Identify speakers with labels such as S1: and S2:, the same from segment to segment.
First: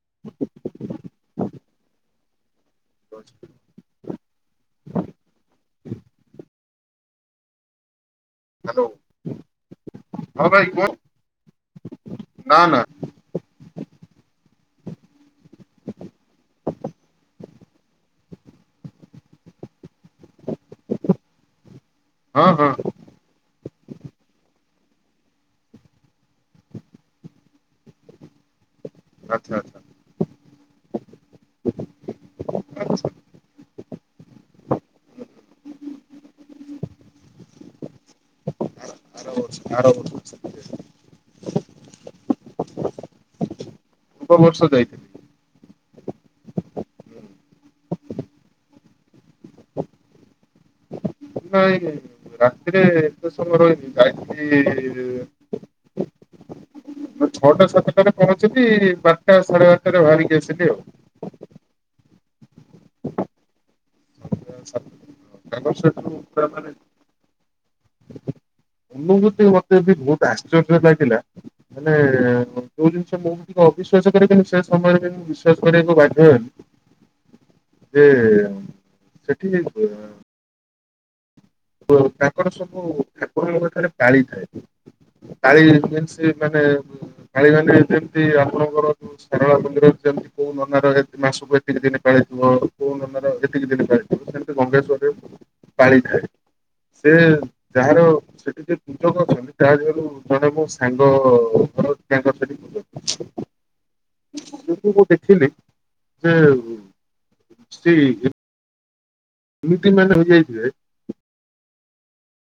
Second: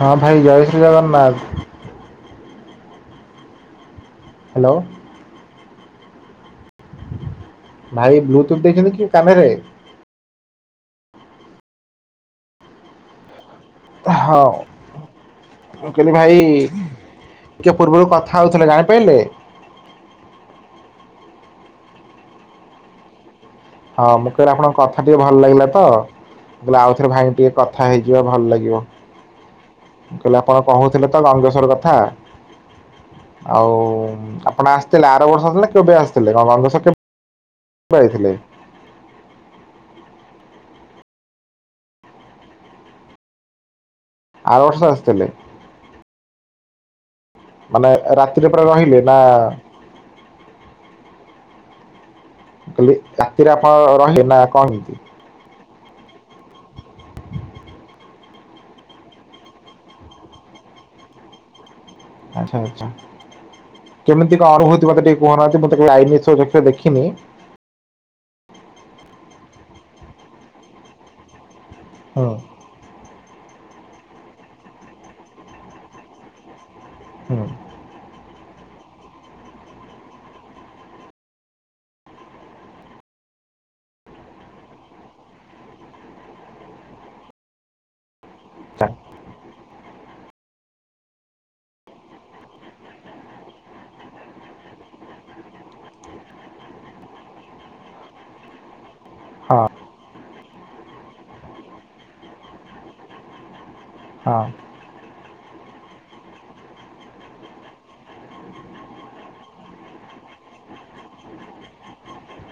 S1: ହଁ ଭାଇ ଜୟ ଶ୍ରୀ ଜଗନ୍ନାଥ।
S2: ହ
S1: ହାଲୋ। ଭାଇ ବ୍ଲୁଟୁଥ
S2: ହ୍ୟାଲୋ
S1: ଦେଇଛନ୍ତି କି କାନ ରେ?
S2: ହଁ ଭାଇ କୁହ? ନା ନା।
S1: ହଁଁ ଉ। ମୁଁ କହିଲି ଭାଇ ଟିକିିଏ ପୂର୍ବରୁ କଥା ହେଉଥିଲେ ଜାଣିପାଇଲେ?
S2: ହଁ ହଁ।
S1: ହଁ ମୁଁ କହିଲି ଆପଣଙ୍କ କଥା ଟିକେ ଭଲ ଲାଗିଲା ତ ମୁଁ କହିଲି ଆଉ ଥରେ ଭାଇ ଙ୍କୁ ଟିକେ କଥା ହେଇଯିବା ଭଲ ଲାଗିବ।
S2: ଆଚ୍ଛା ଆଚ୍ଛା।
S1: ମୁଁ କହିଲି ଆପଣ କହୁଥିଲେ ତ ଗଙ୍ଗେଶ୍ୱର କଥା।
S2: ଆଚ୍ଛା।
S1: ଆଉ ଆପଣ ଆସିଥିଲେ ଆର ବର୍ଷ ଆସିଥିଲେ କେବେ ଆସିଥିଲେ? ଗଙ୍ଗେଶ୍ୱର କେବେ ଆଇଥିଲେ?
S2: ଆର ବର୍ଷ ଆର ବର୍ଷ। ପୂର୍ବ
S1: ଆର ବର୍ଷ
S2: ଯାଇଥିଲି ହୁଁ।
S1: ଆସିଥିଲେ? ମାନେ ରାତିରେ ପୁରା ରହିଲେ ନା
S2: ନାଇଁ
S1: ମୁଁ
S2: ରାତିରେ
S1: କହିଲି
S2: ଏତେ
S1: ରାତିରେ
S2: ସମୟ
S1: ଆପଣ
S2: ରହିକି ଯାଏ
S1: ରହିଲେ ନା କ'ଣ କେମିତି
S2: କି ମୁଁ ଛଅଟା ସାତଟାରେ ପହଞ୍ଚିଲି ବାରଟା ସାଢେ ବାରଟାରେ ଭାଆରିକି ଆସିଲି ଆଉ।
S1: ଆଚ୍ଛା ଆଛା କେମିତିକା
S2: ସନ୍ଧ୍ୟା
S1: ଅନୁଭୂତି
S2: ସାତଟା।
S1: ମତେ ଟିକେ କୁହନାହାନ୍ତି। ମୁଁ
S2: ତାଙ୍କର
S1: ତ କେବଳ
S2: ସେଠୁ
S1: ଆଇ ନେଚର୍
S2: ପୁରା
S1: ରେ କେବ୍
S2: ମାନେ
S1: ଦେଖିନି।
S2: ଅନୁଭୂତି ମତେ ବି ବହୁତ୍ ଆଶ୍ଚର୍ଯ୍ୟ ଲାଗିଲା ମାନେ
S1: ହୁଁ
S2: ଯୋଉ ଜିନିଷ ମୁଁ ବି ଟିକେ ଅବିଶ୍ୱାସ କରେ କିନ୍ତୁ ସେ ସମୟରେ ବି ମୁଁ ବିଶ୍ୱାସ କରିଆକୁ ବାଧ୍ୟ ହେଲି।
S1: ହୁଁ।
S2: ଯେ ସେଠିକି କିଏ? ତାଙ୍କର ସବୁ ଠାକୁରଙ୍କଠାରେ ପାଳିଥାଏ। ପାଳି ମିନସ ମାନେ ପାଳି ମାନେ ଯେମିତି ଆପଣଙ୍କର ଶାରଳା ମନ୍ଦିର ଯେମିତି କୋଉ ନନାର ଏତେ ମାସକୁ ଏତିକି ଦିନ ପାଳିଥିବ। କୋଉ ନନାର ଏତିକି ଦିନ ପାଳି ସେମିତି ଗଙ୍ଗେଶ୍ଵରରେ ପାଳିଥାଏ। ସେ ଯାହାର ସେଠି ଯିଏ ପୂଜକ ଅଛନ୍ତି ତା ଦେହରୁ ଜଣେ ମୋ ସାଙ୍ଗ ଘର। ତାଙ୍କର ସେଠି
S1: [inaudible]
S2: ମୁଁ ଯୋଉ ଦେଖିଲି ଯେ ସେଇ ଏମିତି ମାନେ ହୋଇଯାଇଥିବେ।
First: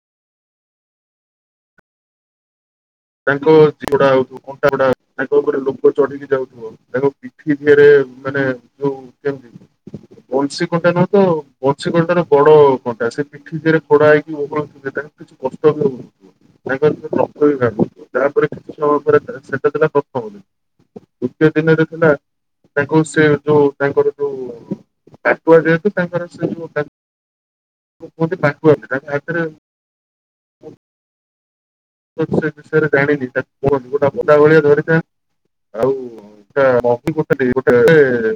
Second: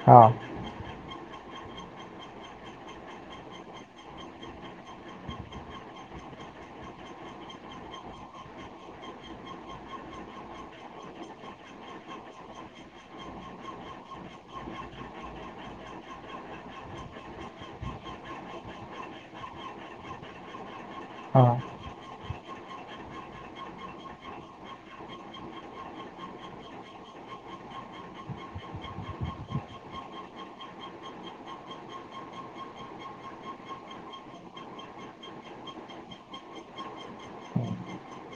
S1: ହଁ।
S2: ତାଙ୍କ [unintelligible] କଣ୍ଟାଗୁଡା ତାଙ୍କ ଉପରେ ଲୋକ ଚଢିକି ଯାଉଥିବ। ତାଙ୍କ ପିଠି ଦିହରେ ମାନେ ଯୋଉ କେମତି ବଂଶୀ କଣ୍ଟା ନୁହଁ ତ ବଂଶୀ କଣ୍ଟାର ବଡ କଣ୍ଟା ସେଇଥିପାଇଁ ଠିକ୍ ଇଏରେ କଢା ହେଇକି ଓହଳୁ [unintelligible] ତାପରେ କିଛି ସମୟ ପରେ ସେତ ଥିଲା ପ୍ରଥମ ଦିନ।
S1: ହଁ
S2: ଦ୍ୱିତୀୟ ଦିନରେ ଥିଲା ତାଙ୍କ ସେ ଯୋଉ ତାଙ୍କର ଯୋଉ ଟାକୁଆ ଯେହେତୁ ତାଙ୍କର ସେ ଯୋ ଟା କୁହନ୍ତି [unintelligible] ତାଙ୍କ ହାତରେ ତ ସେ ବିଷୟରେ ଜାଣିନି ଟାକ୍ କୁହ ଗୋଟା ଗଦା ଭଳିଆ ଧରିଚେ। ଆଉ ଏଟା [unintelligible] ଗୋଟେ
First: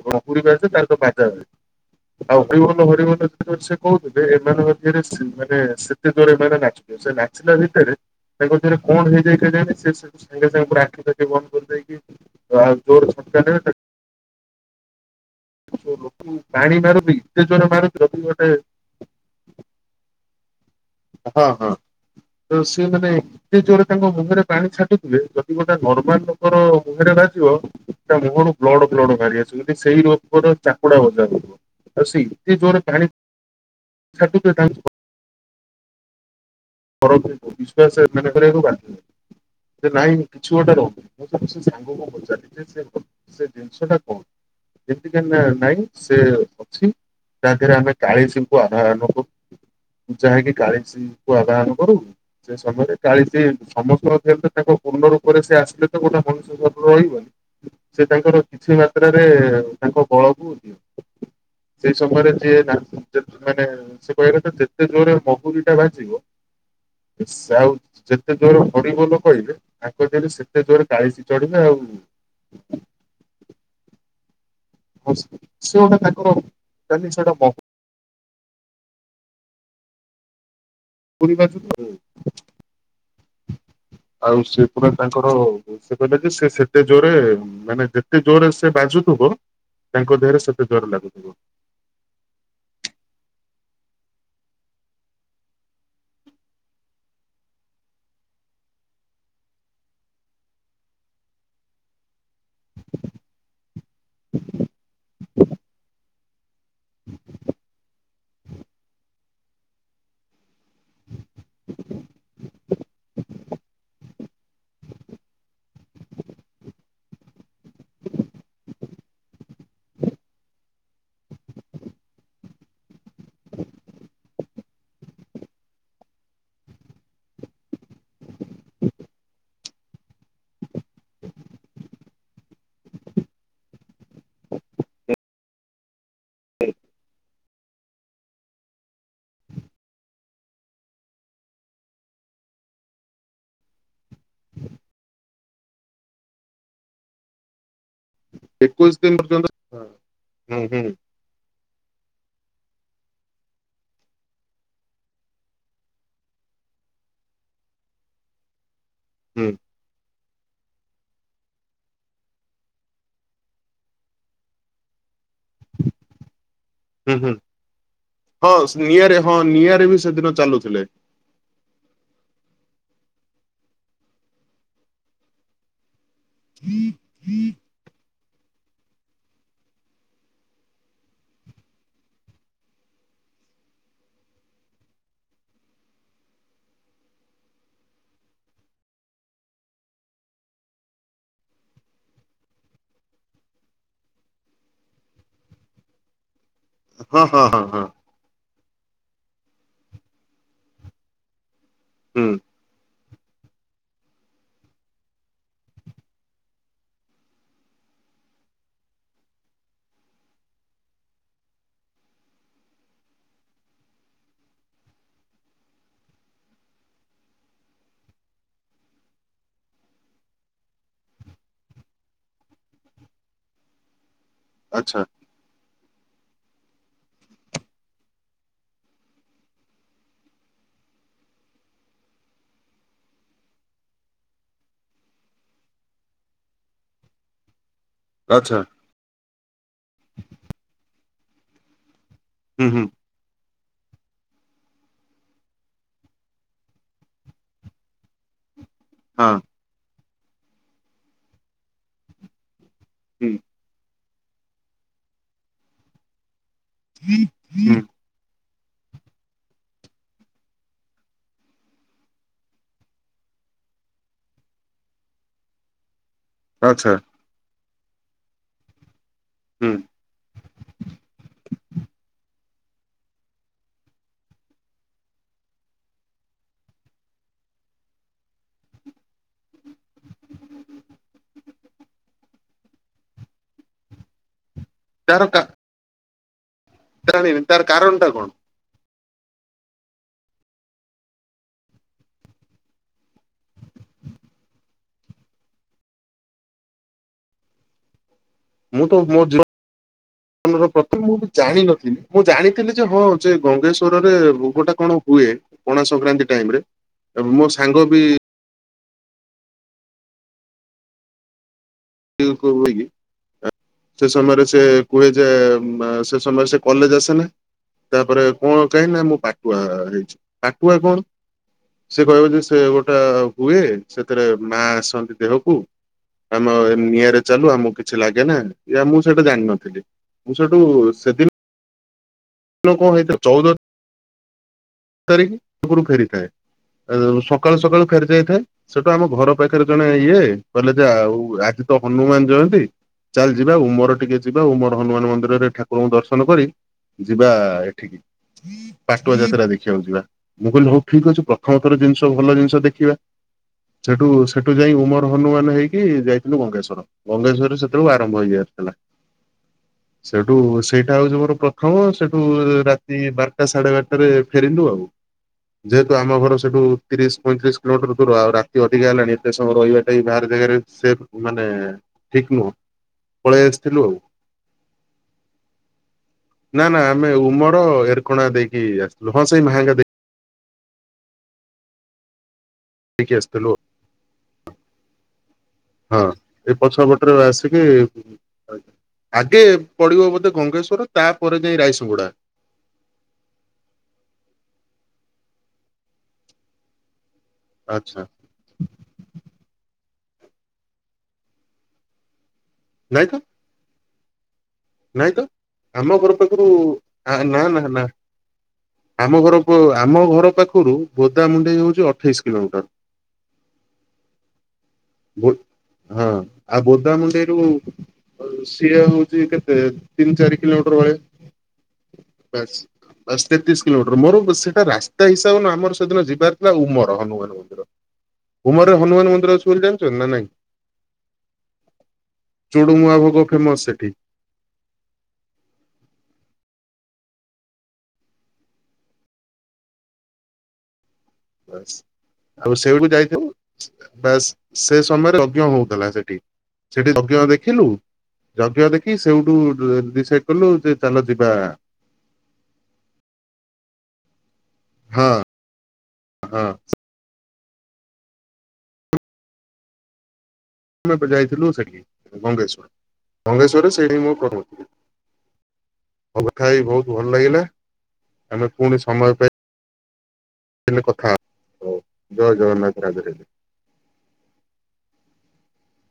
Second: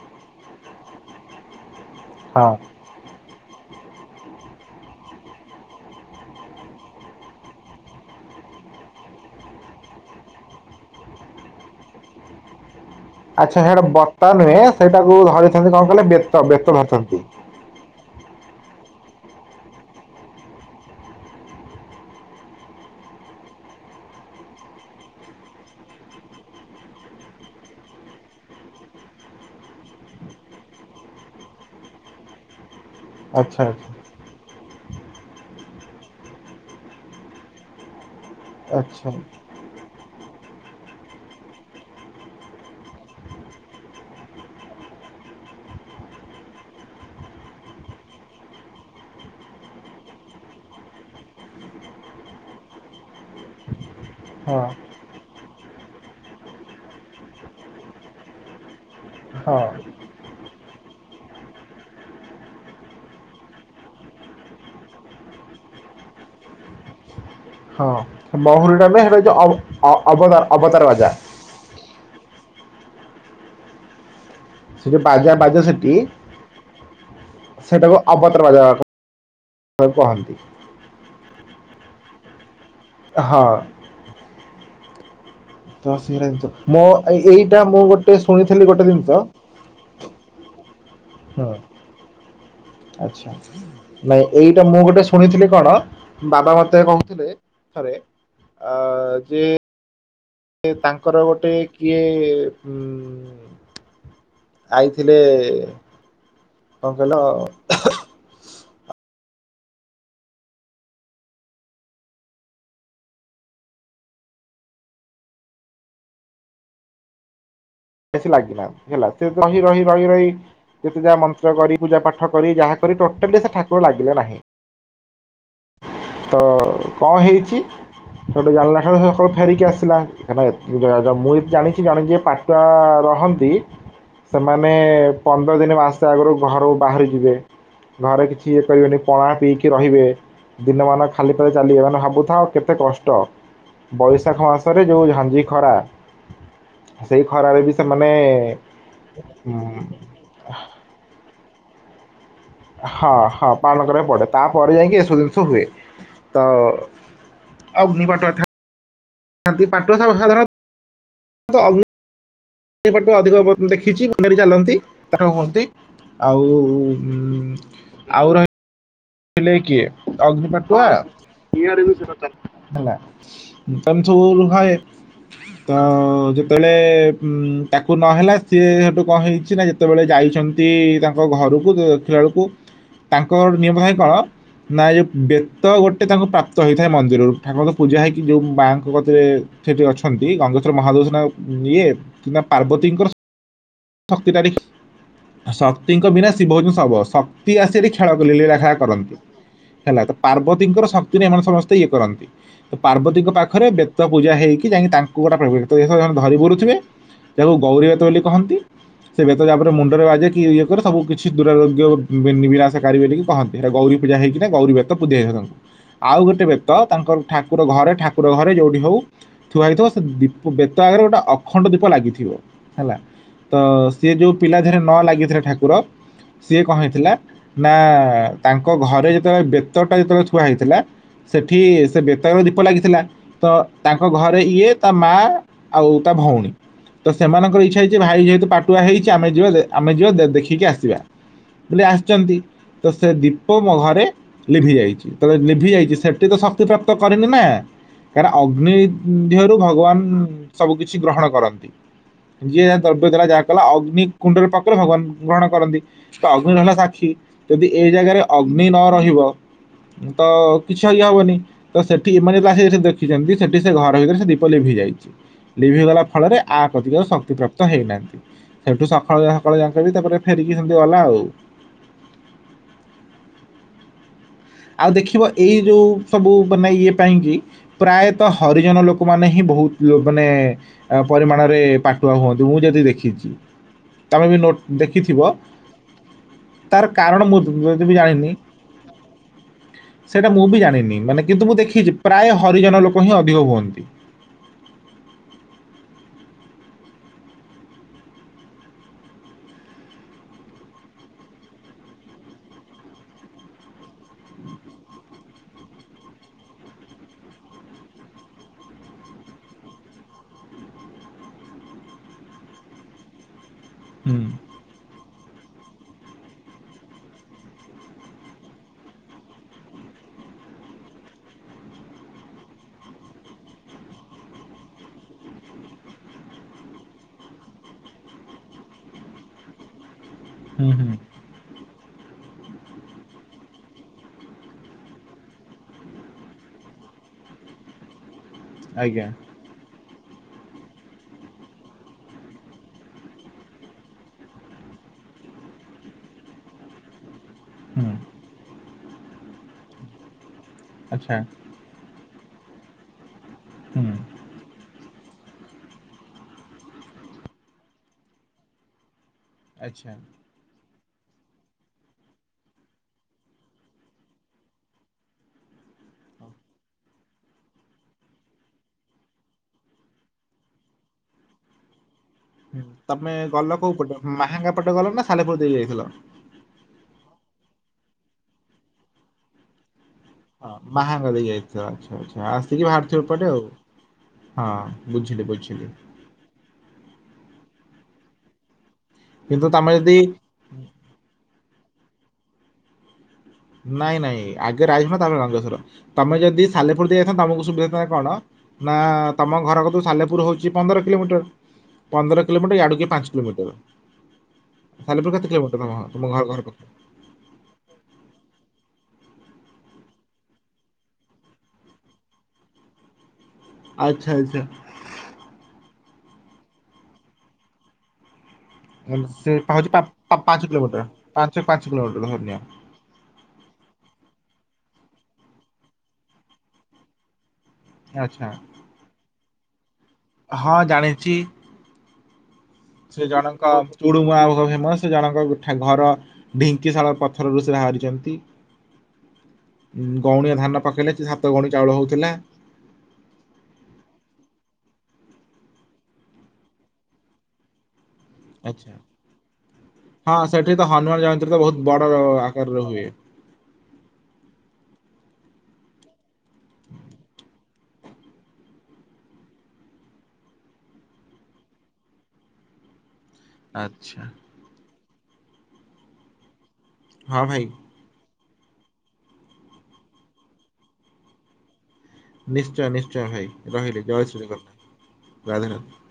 S2: ବଙ୍କୁଲୀ ବାଡିଟେ ତାର ତ ପାଞ୍ଚଟା ଆଉ
S1: ହଁ
S2: ହରିବୋଲ ହରିବୋଲ ଯେତେବେଳେ ସେ କହୁଥିବେ ଏମାନଙ୍କ ଦେହରେ ସେ ମାନେ ସେତେ ଜୋର ଏମାନେ ନାଚୁ ସେ ନାଚିଲା ଭିତେରେ ତାଙ୍କ ଦେହରେ କଣ ହେଇଯାଇଥିଲା ଜାଣେ ସେ ସବୁ ସାଙ୍ଗେ ସାଙ୍ଗେ ଆଖିପାଖି ବନ୍ଦ କରିଦେଇକି ଆ ଜୋର ରେ [unintelligible]
S1: ଆଚ୍ଛା ସେଇଟା ବତ୍ତା ନୁହେଁ ସେଇଟାକୁ ଧରିଚନ୍ତି କଣ କହିଲେ
S2: ତାକୁ
S1: ବେତ
S2: ପାଣି
S1: ବେତ ଧରିଚନ୍ତି।
S2: [unintelligible] ଗୋଟେ। ହଁ ହଁ ତୋ ସେ ମାନେ ସେ ଜୋରରେ ତାଙ୍କ ମୁଣ୍ଡରେ ପାଣି ଛାଟୁଥିଲେ ଯଦି ଗୋଟେ ନର୍ମାଲ ଲୋକର ମୁହେଁରେ ବାଜିବ ତା ମୁହଁରୁ ବ୍ଲଡ ବ୍ଲଡ଼ ବାହାରି ଆସିବ। [unintelligible] ସେଇ ଲୋକଟା ଚାପୁଡା ବଜେଇଆକୁ ହଉଥିବ। ଆଉ ସେ ଏତେ ଜୋର୍ ରେ ପାଣି
S1: ଆଚ୍ଛା ଆଛା।
S2: [unintelligible] ପରନ୍ତୁ ବିଶ୍ୱାସ ଏମାନେ କରିବାକୁ ବାଧ୍ୟ।
S1: ଆଚ୍ଛା
S2: ରେ ନାଇଁ ମୁଁ କିଛି ଗୋଟେ ରହ ମୁଁ ସେ ସାଙ୍ଗକୁ ପଚାରେ ଯେ ସେ ସେ ଜିନିଷଟା କଣ? ଏମତି କାନା ନାଇଁ ସେ ଅଛି। ତା ଦେହରେ ଆମେ କାଳିସିଙ୍କୁ ଅଧୟନ କରୁ ପୂଜା ହେଇକି କାଳିସିଙ୍କୁ ଆ ବାହାନ କରୁ କି? ସେ ସମୟରେ କାଳିସି ସମସ୍ତଙ୍କ ଦେହରେ ତ ତାଙ୍କ
S1: ହଁ
S2: ପୂର୍ଣ୍ଣ ରୂପରେ ସେ ଆସିଲେ ତ ଗୋଟେ ମଣିଷ [unintelligible] ତ ରହିବନି। ସେ ତାଙ୍କର କିଛି ମାତ୍ରାରେ ତାଙ୍କ ବଳକୁ ଦିଅନ୍ତି। ସେଇ ସମୟରେ ଯିଏ ତାଙ୍କ ଯେତ୍ ମାନେ ସେ କହିବା କଥା ଯେତେ ଜୋରରେ ମହୁରୀ ଟା ବାଜିବ ସେ ଆଉ
S1: ହଁ
S2: ଯେତେ
S1: ହଁ
S2: ଜୋରେ
S1: ମହୁରୀଟା ନୁହେଁ
S2: ହରିବୋଲ
S1: ସେଇଟା ଯୋଉ ଅବ
S2: କହିବେ
S1: ଅ
S2: ତାଙ୍କ ଦେହରେ
S1: ଅବତାର
S2: ସେତେ
S1: ଅବତାର
S2: ଜୋରେ
S1: ବାଜା।
S2: କାଳିସି ଚଢିଲେ ଆଉ।
S1: ସେ ଯୋଉ ବାଜା ବାଜେ
S2: ସେ
S1: ସେଠି
S2: ଗୋଟେ ତାଙ୍କର କାଲି ସେଟା
S1: ସେଟା ଅଭଦ୍ର [unintelligible] ସବୁ କହନ୍ତି।
S2: [unintelligible]
S1: ହଁ
S2: ଆଉ ସେ ହଁ ପା ତାଙ୍କର
S1: ତ
S2: ସେ କହିଲେ
S1: ସେଇଟା
S2: କି
S1: ଜିନିଷ
S2: ସେ ସେତେ
S1: ମୋ
S2: ଜୋରେ
S1: ଏଇ- ଏଇଟା ମୁଁ
S2: ମାନେ
S1: ଗୋଟେ
S2: ଯେତେ ଜୋରେ
S1: ଶୁଣିଥିଲି
S2: ସେ
S1: ଗୋଟେ ଜିନିଷ
S2: ବାଜୁଥୁବ। ତାଙ୍କ ଦେହରେ ସେତେ ଜର ଲାଗୁଥିବ।
S1: ହଁ ଆଚ୍ଛା ନାଇଁ ଏଇଟା ମୁଁ ଗୋଟେ ଶୁଣିଥିଲି କଣ ବାବା ମତେ କହୁଥିଲେ ଥରେ। ଆ ଯେ ଏ ତାଙ୍କର ଗୋଟେ କିଏ ଉଁ ଆଇଥିଲେ କଣ କହିଲ ବେଶୀ ଲାଗିଲାନି ହେଲା ସେ ରହି ରହି ରହି ରହି ଯେତେ ଯାହା ମନ୍ତ୍ର କରି ପୂଜା ପାଠ କରି ଯାହା କରି ଟୋଟାଲି ସେ ଠାକୁର ଲାଗିଲେ ନାହିଁ। ତ କଣ ହେଇଚି ହେଠୁ ଜାଣିଲା ପରେ ଫୁଣି ସବୁ ଫେରିକି ଆସିଲା କାରଣ ଏତ ଜ ଜ ମୁଁ ଯେତିକି ଜାଣିଚି ଜଣେ ଯିଏ ପା ତା ରହନ୍ତି ସେମାନେ ପନ୍ଦର ଦିନ ମାସେ ଆଗୁରୁ ଘରୁ ବାହାରି ଯିବେ। ଘରେ କିଛି ଇଏ କରବେନି ପଣା ପିଇକି ରହିବେ। ଦିନମାନ ଖାଲି ପାଦରେ ଚାଲିବେ ମାନେ ଭାବୁଥାଅ କେତେ କଷ୍ଟ। ବୈଶାଖ ମାସରେ ଯେଉଁ ଝାଞ୍ଜି ଖରା। ସେଇ ଖରାରେ ବି ସେମାନେ
S2: ଏକୋଇଶ ଦିନ ପର୍ଯ୍ୟନ୍ତ
S1: ଉଁ
S2: ଥାଏ ଉଁ ହୁଁ
S1: ହଁ ହଁ ପାଳଣ କରିବାକୁ ପଡେ ତାପରେ ଯାଇକି ଏସବୁ ଜିନିଷ ହୁଏ ତ ଅଗ୍ନି ପାଟୁଆ ଥାଆନ୍ତି ପାଟ ଶାଳ ଶାଳ [inaudible] ସେପଟୁ ଅଧିକ ଭୋଟ ଦେଖିଚି ମନରେ ଚାଲନ୍ତି ତାଙ୍କ ହୁଅନ୍ତି ଆଉ
S2: ଉଁ ହୁଁ
S1: ଆଉ
S2: ହଁ ନିଆଁରେ ହଁ
S1: ରହିଲେ କିଏ
S2: ନିଆଁରେ ବି ସେଦିନ
S1: ଅଗ୍ନି
S2: ଚାଲୁଥିଲେ।
S1: ପାଟୁଆ ହେଲା ତେଣୁ ସବୁ ହଏ ଅଁ ତଳେ ଉଁ ତାକୁ ନହେଲା ସିଏ ହେଠୁ କଣ ହେଇଚି ନା ଯେତବେଳେ ଯାଇଚନ୍ତି ତାଙ୍କ ଘରୁକୁ ଖେଳୁକୁ ତାଙ୍କ ନିୟମ କାହିଁ ପାଳ। ନାଁଇ ବେତ ଗୋଟେ ତାଙ୍କୁ ପ୍ରାପ୍ତ ହେଇଥାଏ ମନ୍ଦିରରୁ ଠାକୁରଙ୍କ ପୂଜା ହେଇକି ଯୋଉ ମାଆଙ୍କ କତିରେ। ସେ ଯୋଉ ଅଛନ୍ତି ଗାଙ୍ଗୋଚର ମହାଦେବ ସିନା ଇଏ ନା ପାର୍ବତୀଙ୍କର ଶକ୍ତିନାରୀ ଶକ୍ତିଙ୍କ ବିନା ଶିବ ହେଉଚନ୍ତି ଶବ
S2: ହଁ ହଁ
S1: ଶକ୍ତି
S2: ହଁ
S1: ଆସିବା
S2: ହଁ
S1: ଦେଖି ଖେଳ ବୁଲେଇଲେ ରାଧା କରନ୍ତି ହେଲା ତ ପାର୍ବତୀଙ୍କର ଶକ୍ତିରେ ଏମାନେ ସମସ୍ତେ ଇଏ କରନ୍ତି।
S2: ହୁଁ
S1: ତ ପାର୍ବତୀଙ୍କ ପାଖରେ ବେତ ପୂଜା ହେଇକି ଯାଇକି ତାଙ୍କୁ ଗୋଟେ ପ୍ରଭାବିତ [unintelligible] ଧରି ବୁରୁଥିବେ। ତେଣୁ ଦଉରିଆ ତୋଲି କହନ୍ତି। ସେ ବେତ ଯାପରେ ମୁଣ୍ଡରେ ବାଜେ କି ଇଏ କରେ ସବୁ କିଛି ଦୁରରୋଗ୍ୟ ବି ବିଳାଶକାରି ବୋଲି କହନ୍ତି। ଭିଡ ଗୌରି ପୂଜା ହେଇକିନା ଗୌରି ବେତ ପୂଜା ହେଇ ଆଉ ଗୋଟେ ବେତ ତାଙ୍କର ଠାକୁର ଧାରେ ଠାକୁର ଘରେ ଯୋଉଠି ହଉ। ଥୁଆ ହୋଇଇଥିବ ସେ ଦୀପ ବେତ ଆଗରେ ଗୋଟେ ଅଖଣ୍ଡ ଦୀପ ଲାଗିଥିବ ହେଲା ତ ସିଏ ଯୋଉ ପିଲା ଦେରେ ନ
S2: ଆଚ୍ଛା
S1: ଲାଗିଥିଲା ଠାକୁର ସିଏ କହିଥିଲା ନା ତାଙ୍କ ଘରେ ଯେତେବେଳେ ବେତ ଟା ଯେତେବେଳେ ଛୁଆ ହେଇଥିଲା। ସେଠି ସେ ବେତନର ଦୀପ ଲାଗିଥିଲା। ତ ତାଙ୍କ ଘରେ ଇଏ ତା ମା ଆଉ ତା ଭଉଣୀ ତ ସେମାନଙ୍କର ଇଚ୍ଛା ହେଇଛି ଭାଇ ଯେହେତୁ
S2: ଆଚ୍ଛା
S1: ପାଟୁଆ ହେଇଛି ଆମେ ଯିବା ଆମେ ଯିବା ଦେଖିକି ଆସିବା ବୋଲି ଆସିଛନ୍ତି।
S2: ହୁଁ ହଁ।
S1: ତ ସେ ଦୀପ ମୋ ଘରେ ଲିଭି ଯାଇଛି ତ ଲିଭି ଯାଇଛି ସେଠି ତ ଶକ୍ତି ପ୍ରାପ୍ତ କରିନି ନା କାହିଁକିନା ଅଗ୍ନି
S2: ହଁ
S1: ଦେହରୁ ଭଗବାନ ସବୁ କିଛି ଗ୍ରହଣ କରନ୍ତି ଯିଏ ଥିଲା
S2: ହୁଁ
S1: ଯାହା ଅଗ୍ନି କୁଣ୍ଡରେ ପାଖରେ ଭଗବାନ ଗ୍ରହଣ କରନ୍ତି ତ ଅଗ୍ନି ରହ ଯଦି
S2: ହୁଁ
S1: ଏଇ ଜାଗାରେ ଅଗ୍ନି ନ ରହିବ ତ କିଛି ହବନି। ତ ସେଠି ଏମାନେସ ସେ ଦେଖିଛନ୍ତି ସେଠି ସେ ଘର ଭିତରେ ସେ ଦୀପ ଲିଭି ଯାଇଛି ଲିଭିଗଲା ଫଳରେ ଆ
S2: ଆଚ୍ଛା
S1: ପ୍ରତିକ ଶକ୍ତିପ୍ରାପ୍ତ ହେଇନାହାନ୍ତି ସେଇଠୁ ସକାଳ ସକାଳ
S2: ହୁଁ
S1: ଯାକ ବି ତା ପରେ ଫେରିକି ସେମିତି ଗଲା ଆଉ ଆଉ ଦେଖିବ ଏଇ ଯଉ ସବୁ ବନେଇ ଇଏ ପାଇଁକି ପ୍ରାୟତଃ ହରିଜନ ଲୋକମାନେ ହିଁ ବହୁତ ମାନେ ପରିମାଣରେ ପାଟୁଆ ହୁଅନ୍ତି ମୁଁ ଯଦି ଦେଖିଛି ତମେ ବି ନୋଟ୍
S2: ତାର
S1: ଦେଖିଥିବ
S2: କା
S1: ତାର କାରଣ ମୁଁ
S2: ଜାଣିନି ତାର
S1: ଯଦି ବି
S2: କାରଣ ଟା କଣ
S1: ଜାଣିନି ସେଇଟା ମୁଁ ବି ଜାଣିନି ମାନେ କିନ୍ତୁ ମୁଁ ଦେଖିଛି ପ୍ରାୟ ହରିଜନ ଲୋକ ହିଁ ଅଧିକ ହୁଅନ୍ତି।
S2: ମୁଁ ତ ମୋ ଜ
S1: ହଁ।
S2: ପ୍ରଥମେ ମୁଁ ବି ଜାଣିନଥିଲି ମୁଁ ଜାଣିଥିଲି ଯେ ହଁ ଯେ ଗଙ୍ଗେଶ୍ଵରରେ ରୋଗ ଟା କଣ ହୁଏ? ପଣା ସଂକ୍ରାନ୍ତି ଟାଇମ ରେ ମୋ ସାଙ୍ଗ ବି କି ସେ
S1: ହୁଁ
S2: ସମୟରେ ସେ କୁହେ ଯେ ସେ ସମୟ ସେ କଲେଜ ଆସେ ନା ତାପରେ କଣ କାହିଁି ନା ମୁଁ ପାଟୁଆ ହେଇଛି ପାଟୁଆ କଣ ସେ କହିବ ଯେ ସେ ଗୋଟେ ହୁଏ ସେଥିରେ ମା ଆସନ୍ତି ଦେହକୁ ଆମ ନିଆରେ ଚାଲୁ ଆମକୁ କିଛି ଲାଗେ ନା ମୁଁ ସେଠା ଜାଣିିନଥିଲି ମୁଁ ସେଠୁ
S1: ହୁଁ ହୁଁ
S2: ସେଦିନ କ ହେଇତ ଚଉଦ ତିଖ ପରୁ ଫେରିଥାଏ ସକାଳୁ ସକାଳୁ ଫେରି ଯାଇଥାଏ ସେଟା
S1: ଆଜ୍ଞା
S2: ଆମ ଘର ପାଖରେ ଜଣେ ଇଏ କହିଲେ ଯେ ଆଉ ଆଜି ତ ହନୁମାନ ଜୟନ୍ତୀ। ଚାଲ ଯିବା ଓ ମୋର ଟିକେ ଯିବା ଓ ମୋର ହନୁମାନ ମନ୍ଦିରରେ ଠାକୁରଙ୍କୁ ଦର୍ଶନ କରି ଯିବା
S1: ହୁଁ
S2: ଏଠିକି ପାଟୁଆ ଯାତ୍ରା ଦେଖିବାକୁ ଯିବା ମୁଁ କହିଲି ହଉ ଠିକ
S1: ଆଚ୍ଛା
S2: ଅଛି। ଥମ ଥର ଜିନିଷ ଭଲ ଜିନିଷ ଦେଖିବା
S1: ହୁଁ
S2: ସେଠୁ ସେଠୁ ଯାଇ ଉମର ହନୁମାନ ହେଇକି ଯାଇଥିଲୁ ଗଙ୍ଗେଶ୍ଵର ମଙ୍ଗେଶ୍ୱରରେ ସେଳରୁ ଆରମ୍ଭ ହେଇଯସିଥିଲା
S1: ଆଚ୍ଛା।
S2: ସେଠୁ ସେଇଟା ହଉଛି ମୋର ପ୍ରଥମ ସେଠୁ ରାତି ବାରଟା ସାଢେ ବାରଟାରେ ଫେରିନ୍ତୁ ଆଉ ଯେହେତୁ ଆମ ଘର ସେଠୁ ତିରିଶ ପଇଁତିରିଶ କିଲୋମିଟର ଦୂର ଆଉ ରାତି ଅଧିକା ହେଲାଣି ଏତେ ସମୟ ରହିବାଟା ବାହାର ଜାଗାରେ ସେ ମାନେ ଠିକ ନୁହଁ
S1: ହୁଁ ତମେ
S2: ପଳେଇ
S1: ଗଲ କୋଉ
S2: ଆସିଥିଲୁ ଆଉ।
S1: ପଟ ମାହାଙ୍ଗା ପଟେ ଗଲ ନା ସାଲେପୁର ଦେଇକ ଯାଇଥିଲ
S2: ନା ନା ଆମେ ଉମର ଏରକଣା ଦେଇକି ଆସିଥିଲୁ ହଁ ସେଇ ମହେଙ୍ଗା ଦେଇ
S1: ହଁ ମହାେଙ୍ଗା ଦେଇି ଆଇତ ରାଜ ଆଛ ଆଚ୍ଛା ଆସିକି ବାହାରିଥିବ
S2: ଦେଇକି
S1: ପଟେ ଆଉ
S2: ଆସିଥିଲୁ
S1: ହଁ ବୁଝିଲି ବୁଝିଲି।
S2: ହଁ ଏ ପଛଆ ପଟରେ ଆସିକି ଆଗେ
S1: କିନ୍ତୁ ତମେ ଯଦି
S2: ପଡିବ ବୋଧେ ଗଙ୍ଗେଶ୍ଵର ତାପ ଯାଇ ରାଇସିଙ୍ଗୁଡା
S1: ନାଇଁ ନାଇଁ ଆଗରେ ଆସଛ ନା ତାରେ ରଙ୍ଗେଶ୍ୱର ତମେ ଯଦି ସାଲେପୁର ଦେଇ ଯାଇଥାନ୍ ତମକୁ ସୁବିଧା ଥାତା
S2: ଆଚ୍ଛା
S1: କଣ? ନା ତମ ଘରକୁ ତୁ ସାଲେପୁର ହଉଛି ପନ୍ଦର କିଲୋମିଟର ପନ୍ଦର କିଲୋମିଟର ଡ
S2: ନାଇଁ
S1: ପାଞ୍ଚ
S2: ତ
S1: କିଲୋମିଟର ସାଲେପୁର
S2: ନାଇଁ ତ
S1: କେତେ କିଲୋମିଟର ତମ
S2: ଆମ
S1: ତମ
S2: ଘର ପାଖରୁ ନା ନା ନା ଆମ ଘର ଆମ ଘର ପାଖରୁ ଗୋଦାମୁଣ୍ଡେଇ ହଉଛି ଅଠେଇଶି କିଲୋମିଟର
S1: ଆଚ୍ଛା ଆଚ୍ଛା।
S2: ହଁ ଆଉ ବୋଦାମୁଣ୍ଡିରୁ ସିଏ ହଉଛି କେତେ
S1: ପାଉଛି
S2: ତିନି ଚାରି
S1: ପାଞ୍ଚ କିଲୋମିଟର
S2: ଭଳିଆ
S1: ପାଞ୍ଚ ପାଞ୍ଚ କିଲୋମିଟର ଧନି
S2: ବାସ୍ ତେତିଶ କିଲୋମିଟର ମୋର ସେଟା ରାସ୍ତା ହିସାବରେ ନ ଆମର ସେଦିନ ଯିବାର ଥିଲା ଉମର ହନୁମାନ
S1: ଆଚ୍ଛା।
S2: ତମର ହନୁମାନ ମନ୍ଦିର ଅ ନାଇଁ।
S1: ହଁ ଜାଣିଛି।
S2: ଚୁଡୁମୁଆ
S1: ସେ
S2: ଭୋଗ
S1: ଜଣଙ୍କ
S2: ଫେମସ ସେଠି
S1: ଚୁଡୁମଆ ଫେମସ ସେ ଜଣଙ୍କା ଘର ଢିଙ୍କିଶାଳ ପଥରରୁ ସେ ବାହାରିଛନ୍ତି। ଗଉଣିଏ ଧାନ ପକେଇଲେ ସାତ ଗଉଣି
S2: ବାସ୍
S1: ଚାଉଳ ହଉଥିଲା
S2: ଆଉ ସେଇଠୁ ଯାଇଥିବ। ବାସ୍ ସେ ସମୟରେ ଅଜ୍ଞ ହଉଥିଲା ସେଠି। ସେଠି ଅଜ୍ଞ ଦେଖିଲୁ? ଜଗିବା
S1: ଆଚ୍ଛା।
S2: ଦେଖି ସେଉଠୁ ଡିସାଇଡ କଲୁ ଯେ ଚାଲ ଯିବା
S1: ବଢ ଯ ଆକାର ର ହୁଏ।
S2: ହଁ ହଁ। ଆମେ ଯାଇଥିଲୁ ସେଇଠି ମଙ୍ଗେଶ୍ଵର ଭଙ୍ଗେଶ୍ଵରରେ
S1: ଆଚ୍ଛା
S2: ସେଇଠି ମୁଁ କରଥିଲି। କଥାହେଇ ବହୁତ ଭଲ
S1: ହଁ
S2: ଲାଗିଲା
S1: ଭାଇ
S2: ଆମେ ପୁଣି ସମୟ ପାଇ କଥା ହଉ ଜୟ
S1: ନିଶ୍ଚୟ
S2: ଜଗନ୍ନାଥ
S1: ନିଶ୍ଚୟ
S2: ରାଜ
S1: ଭାଇ ରହିଲି ଜୟ ଶ୍ରୀ [unintelligible] ରାଧେ ରାଧେ।